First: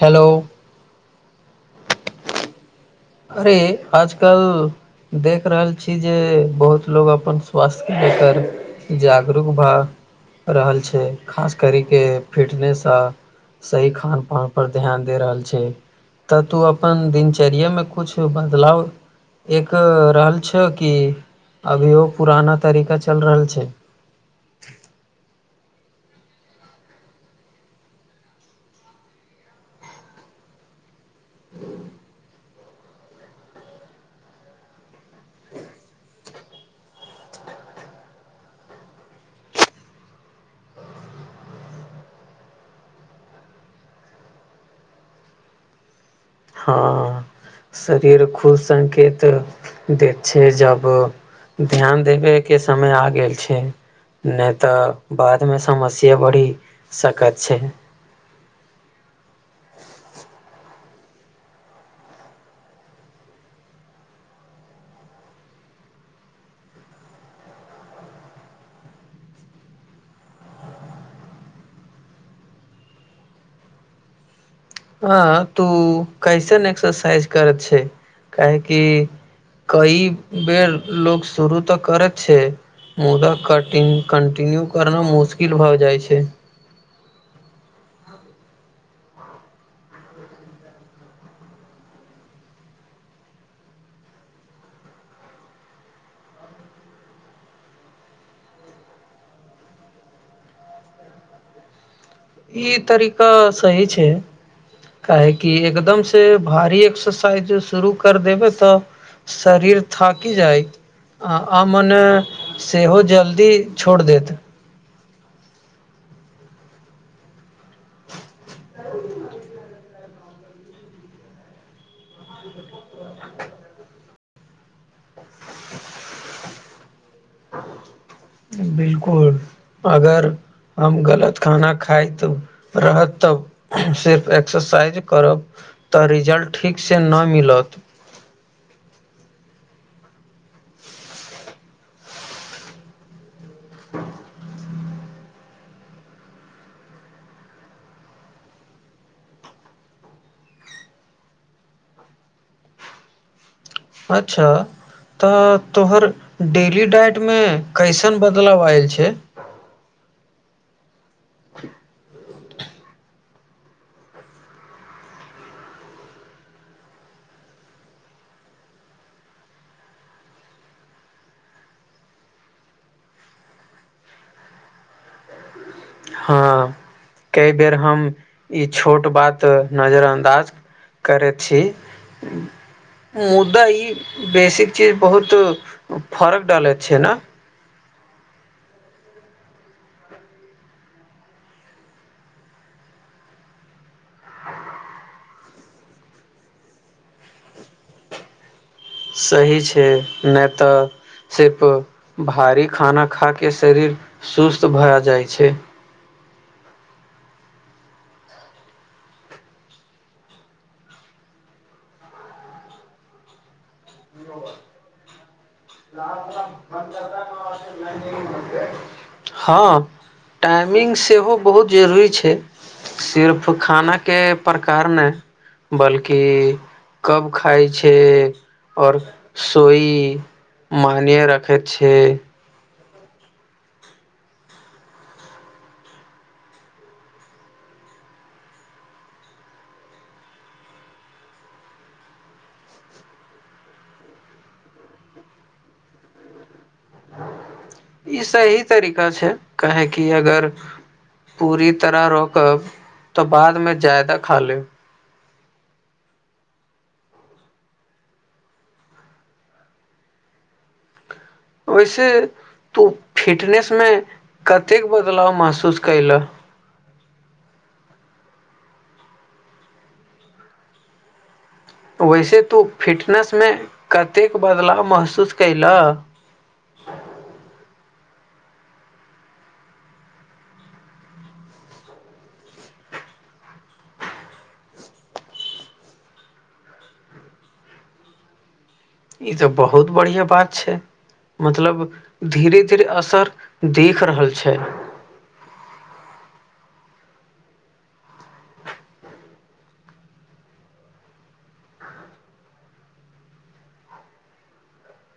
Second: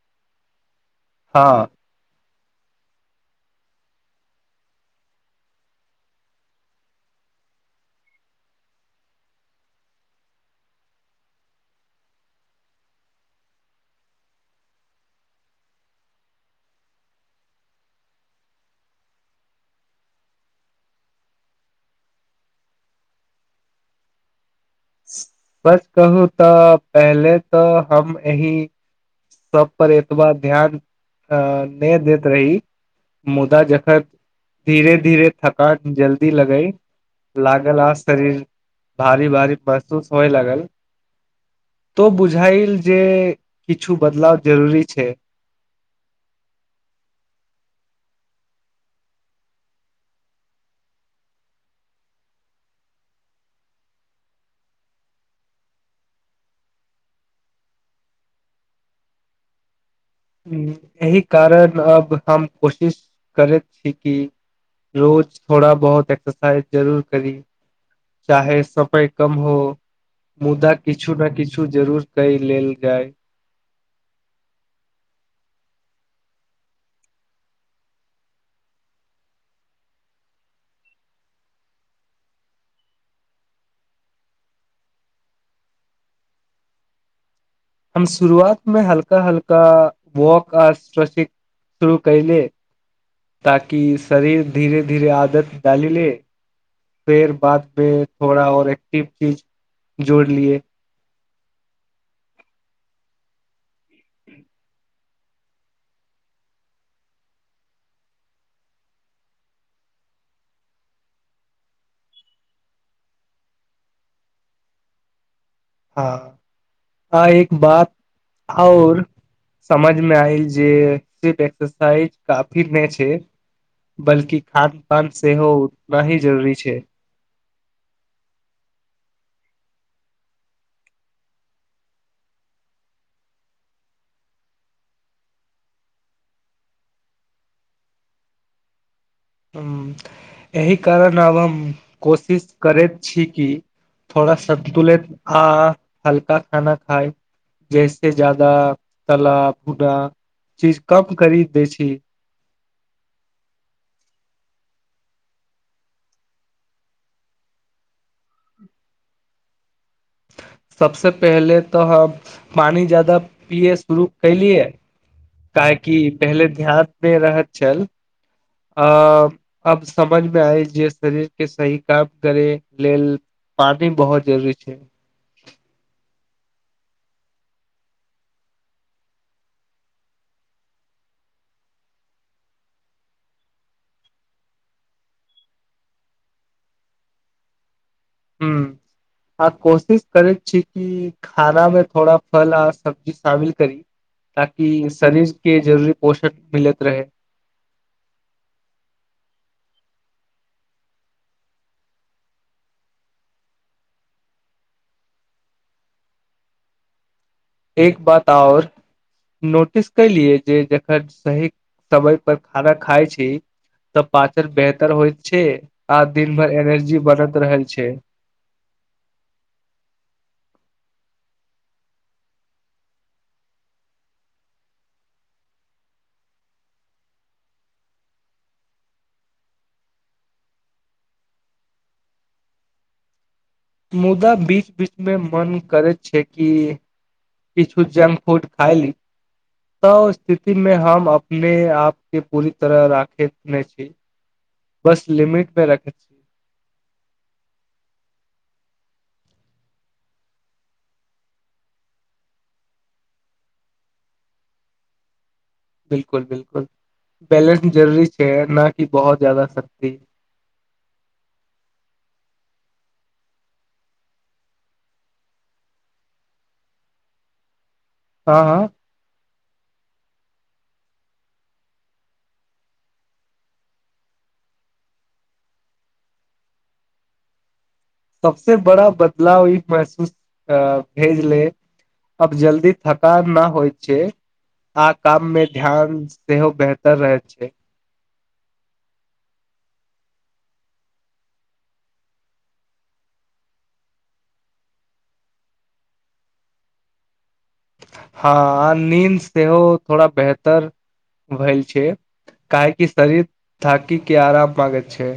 Hello. ह अरे आज कल देख रहल छी जे बहुत लोग अपन स्वास्थ्य के लेकार जागरूक भऽ रहल छै खास करि कऽ फिटनेस अ सही खान पान पर ध्यान दे रहल छै तऽ तू अपन दिनचर्या मे कुछ बदला एक रहल छै कि अभियो पुराना तरीका चल रहल छै बस कहू तऽ पहले तऽ हम एही सभ पर एतबा ध्यान तऽ नहि दैत रही मुदा जखन धीरे धीरे थकान जल्दी लगई लागल आ शरीर भारी भारी महसूस होए लागल तऽ बुझाइल जे किछु बदलाव जरूरी छै ह शरीर खुद संकेत दे छै जब ध्यान देबे के समय आ गेल छै। नहि तऽ बाद मे समस्या बढ़ि सकत छै हू एहि कारण अब हम कोशिश करैत छी कि रोज थोड़ा बहुत एक्सर साइज जरूर करी चाहे समय कम हो। मुदा किछु नै किछु जरूर कोई लेलऽ जाय ह तू कैसन एक्सरसाइज करैत छै काहे कि कई बेर लोक शुरू तऽ करत छै। मुदा कटिन कंटिन्यू करना मुश्किल भऽ जाई छै हम शुरुआत मे हल्का हल्का वॉक अस्ट्र शुरू कहिएले ताकि शरीर धीरे धीरे आदत डाली ले फेर बाद मे थोड़ा और एक्टिव चीज जोड़ लियए इ तरीका सही छै काहेकि एकदम से भारी एक्सरसाइज शुरू कर देबे त शरीर थाकि जाइ आ, आ मने सेहो जल्दी छोड़ देत ह आ एक बात आउर समझ मे आइल जे सिर एक्सरसाइज काफी नहि छैय बल्कि खा नै पान सेहो उतना ही जरूरी छै बिल्कुल अगर। हम गलत खाना खाइत रहत त सिर्फ एक्सरसाइज करब तऽ रिजल्ट ठीक से नै मिलत हुँ एहि कारण आब हम कोशिश करैत छी की थोड़ा सन्तुलित आ हल्का खाना खाय जैसे ज्यादा तला-भूना चीज कम करी दै छी। अच्छा तऽ तोहर डेली डाइट मे कैसन बदलाव आयल छै सब से पहले तऽ हम पानी ज्यदा पियल शुरू कैलिये काहेकि पहिले ध्यान नै रहत छल अ अब समझ मे आयल जे शरीर के सही काम करे लेल पानी बहुत जरूरी छै हँ कई बेर हम ई छोट बात नजरअन्दाज करै छी मुदा ई बेसिक चीज बहुत फर्क डालैत छै न हूं आ कोशिश करैत छी की खाना मे थोड़ा फल आ सब्जी शामिल करी ताकि शरीर के जरूरी पोषण मिलैत रहे सही छै ने तऽ सिर्फ भारी खाना खा के शरीर सुस्त भए जाइ छै एक बात आओर नोटिस कैलिये जे जखेन सही समय पर खाना खाय छी तऽ पाचर बेहतर होइत छै [inaudible] आ दिन भर एनर्जी बनत रहल छै हँ टाईमिंग सेहो बहुत जरूरी छै सिर्फ खाना के प्रकार नय बल्कि कब खाइ छे ओर सोई मानिय राखेत छै मुदा बीच बीच मे मन करैत छै की किछ जंक फुड खायली त स्थिति मे हम अपने आप के पूरी तरह राखे ने छी बस लिमिट मे रख ई सही तरीका छे काहे की अगर पूरी तरह रोकब त बादमे जायदा खा लेब बिल्कुल बिल्कुल बेलेंस जरूरी छे न कि बहुत ज्यादा शक्ति वेसे तू फिटनेस मे कतेक बदलाव महसूस केला हँ हँ वेसे तू फिटनेस मे कतेक बदलाव महसूस केयला सबसे बड़ा बदलाव ई महसूस भेजले अब जल्दी थकान न होइ छे आ काम मे ध्यान सेहो बेहतर रहैत छै ई त बहुत बढ़ियाँ बात छै मतलब धीरे धीरे असर देख रहल छै हाँ नींद सेहो थोड़ा बेहतर भेल छै काहेकि शरीर थकी के आराम मागेत छे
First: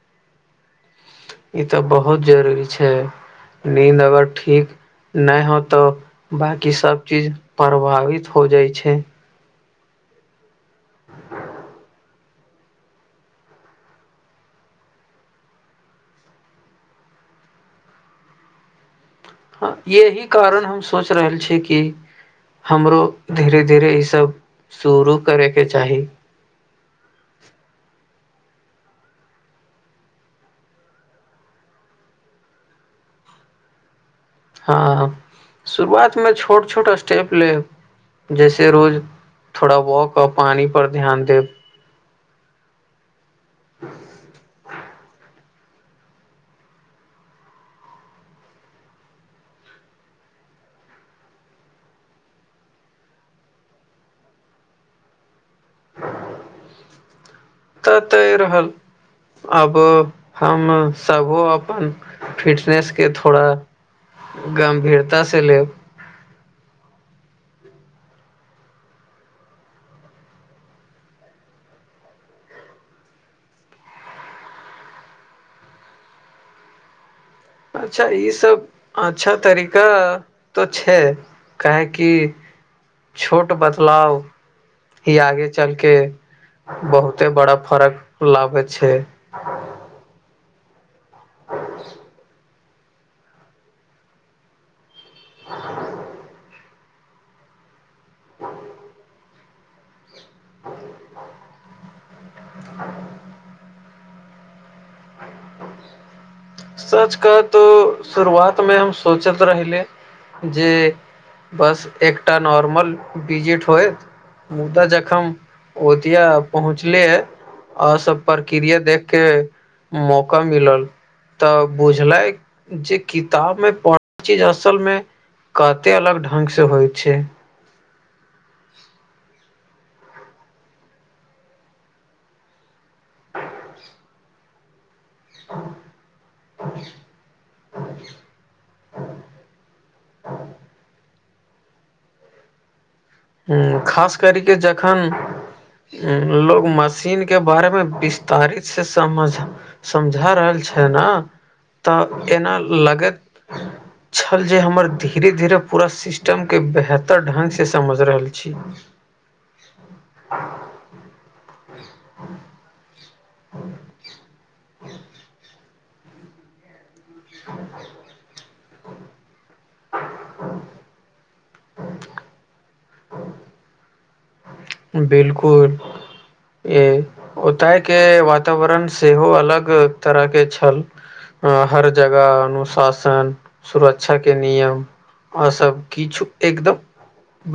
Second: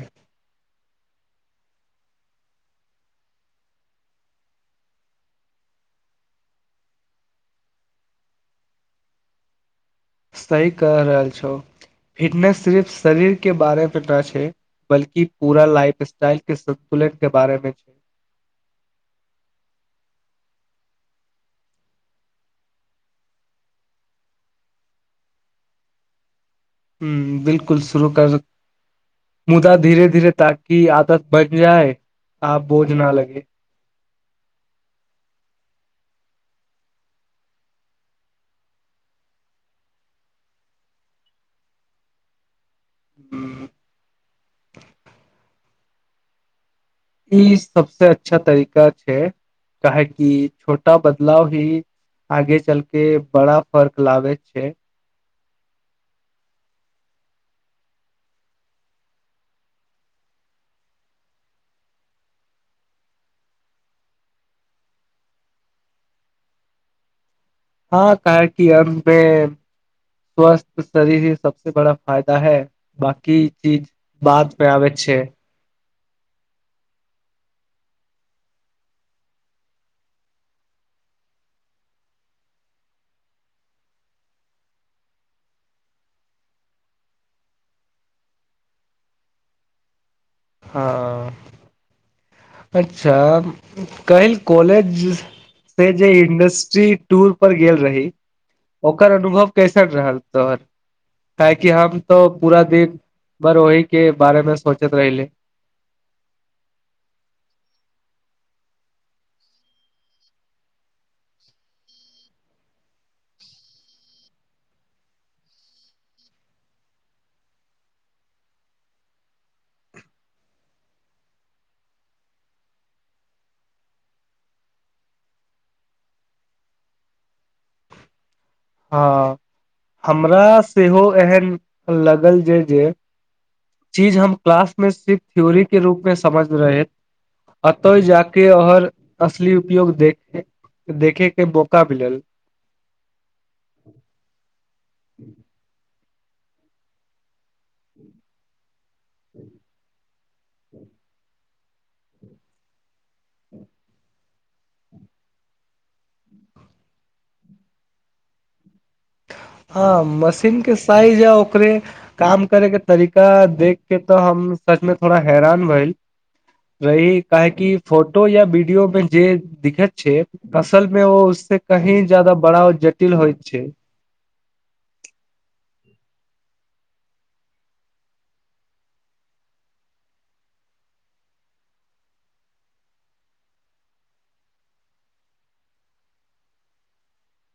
ई तऽ बहुत जरूरी छे निन्द अगर ठीक नय हो तो बाँकी सब चीज प्रभावित हो जाइ छे सही कह रहल छो फिटनेस सिर्फ शरीर के बारेमे न छै बल्कि पूरा लाइफ स्टाइलके संतुलनके बारेमे छै। एहि कारण हम सोच रहल छी कि- हमरो धीरे-धीरे ई सब शुरू करैके चाही। हूॅं, बिल्कुल शुरू कर- मुदा, धीरे-धीरे ताकि आदत बनि जाए आ बोझ ना लगे हॅं, शुरुआतमे छोट-छोट स्टेप लेब जैसे रोज थोड़ा वॉक आओर पानी पर ध्यान देब हूँ [unintelligible] ई सबसॅं अच्छा तरीका छै काहे कि छोटा बदलाव ही आगे चलके बड़ा फर्क लागै छै ततय रहल, आब हम सभो अपन फिटनेसके थोड़ा- गम्भीरतासे लेब हँ, तॅं [unintelligible] स्वस्थ शरीर ही सबसे बड़ा फायदा है बांकी चीज बाद पे आबे छै अच्छा ई सब अच्छा तरीका तॅं छै काहे की छोट बदलाव- ई आगे चलके बहुते बड़ा फरक लाबै छै हँ। [unintelligible] अच्छा काॅलेज से जे इन- जी टूर पर गेल रही, ओकर अनुभव कैसन रहल तोहर? काहे कि हम तो पूरा दिन बर ओहिके बारेमे सोचैत रहीले सच कह तो शुरुआतमे हम सोचैत रहले जे बस एकटा नॉर्मल बीजिट होइ मुदा जखन ओदिया पहुँचलियै आर सब प्रक्रिया देखके मौका मिलल तॅं बुझलै जे किताबमे पढ़ल चीज असलमे कते अलग ढंगसे होइ छै? हँ, हमरा सेहो एहन लागल जे जे चीज हम क्लासमे सिर्फ थ्योरीके रूपमे समझ रहेैत अतय जाके आऔर असली उपयोग देखै के देखेकेॅं मौका मिलल हूॅं, खासकर के जखन लोग मशीनके बारेमे- विस्तारितसे समझ सम- -झा रहल छै ने तॅं एना लगैत छल जे हमर धीरे-धीरे पूरा सिस्टमके बेहतर ढंगसे समझ -झी रहल छी। हँ, मशीनके साइज आ ओकरे काम करैके तरीका देखि के तॅं हम सचमे थोड़ा हैरान भेइल रही, काहे कि फोटो या वीडियोमे जे दिखैत छै असलमे ओ ओ उससे कहीं ज्यादा बड़ा जटिल होइत छै। बिल्कुल। ई ओतयके वातावरण सेहो अलग तरहके छल। ह हर जगह अनुशासन सुरक्षा के नियम आ सभ किछु एकदम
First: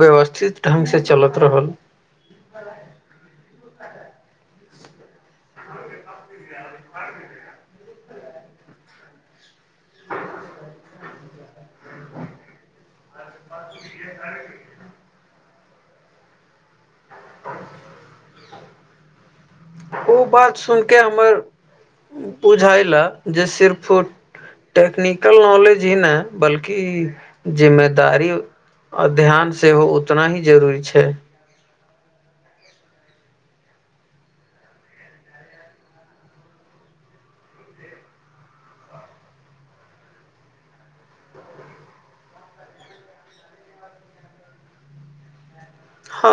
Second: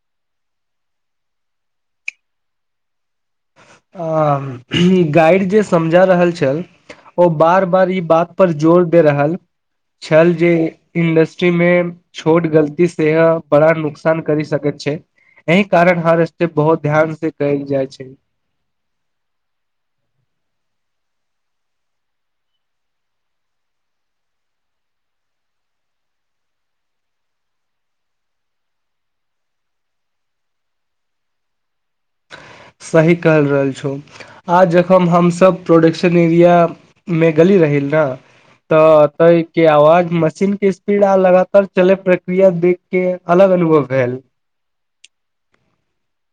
व्यवस्थित ढंग से चलत रहल। [unintelligible] आ गाइड जे समझा रहल छल। ओ बार बार ई बात पर जोर दे रहल। छल जे इंडस्ट्री मे छोट गलती से बड़ा नुक नुकसान करी सकैत छै एहि कारण हर स्टेप बहुत ध्यान से कल जाई छै ओ बात सुईन के हमर बुझायल जे सिर्फ टेक्निकल नॉलेज ही नै बल्कि जिम्मेदारी आ ध्यान सेहो उतना ही जरूरी छै। सही कहल रहल छौ आज जखन हमसभ प्रोडक्शन एरिया मे गेली रही न तऽ के आवाज मशीन के स्पीड आ लगातार चले प्रक्रिया देख के अलग अनुभव भेल ह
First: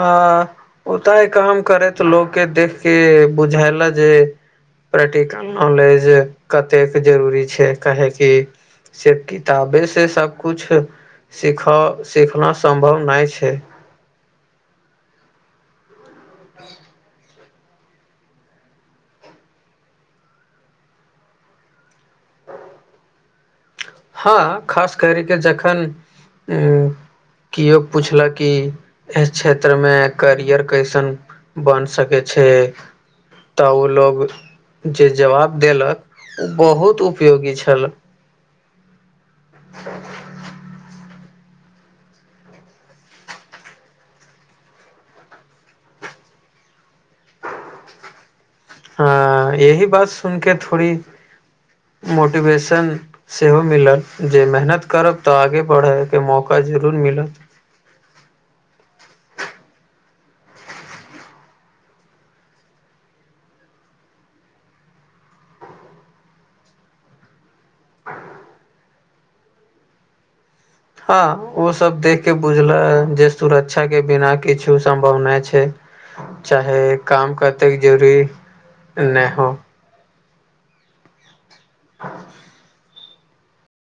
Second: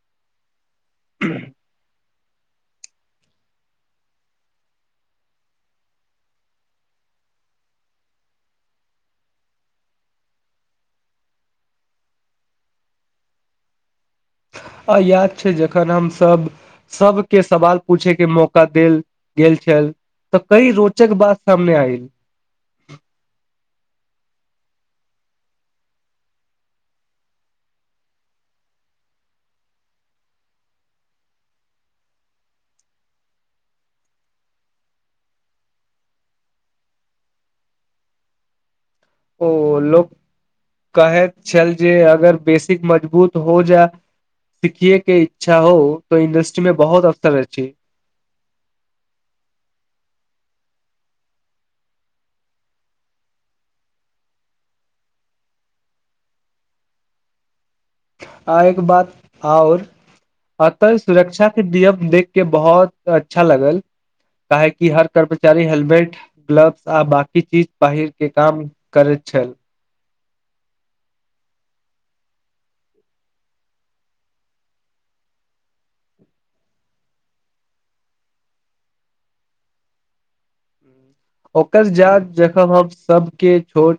आ ओता हैं काम करे तऽ लो के देख के बुझायला ज प्रैक्टिक नॉलेज कतेक जरूरी छै काहे कि सिर्फ किताबे से सभ कुछ सिख सिखना सम्भव नहि छै आ याद छै जखन हमसभ के सवाल पूछे के मौका देल गेल छल तऽ काई रोचक बात सामने आयल ह खास कर के जखन हू केयो पुछलक कऽ एहि क्षेत्र मे करियर कैसन बन सके छै। तऽ ओय लोग जे जवाब देलक ओ बहुत उपयोगी छाल ओ लोक कहैत छल जे अगर बेसिक मजबूत हो जाएत सिखियए के इच्छा हो तो इंडस्ट्री मे बहुत अवसर रह छै हा यही बात सुन के थोड़ी मोटिवेशन सेहो मिलत जे मेहनत करब तऽ आगे बढे के मौका जरूर मिलत आ एक बात ओर अतऽ सुरक्षा के नियम देख के बहुत अच्छा लागल काहे कि हर कर्मचारी हेलमेट ग्लव्स आ बकि चीज पहिर के काम करैत छल हँ ओ सभ देख के बुझले जे सुरक्षा के बिना किछु सम्भवना छै चाहे काम करते जरूरी नहि ह ओकर जात जखब हम सभके छोट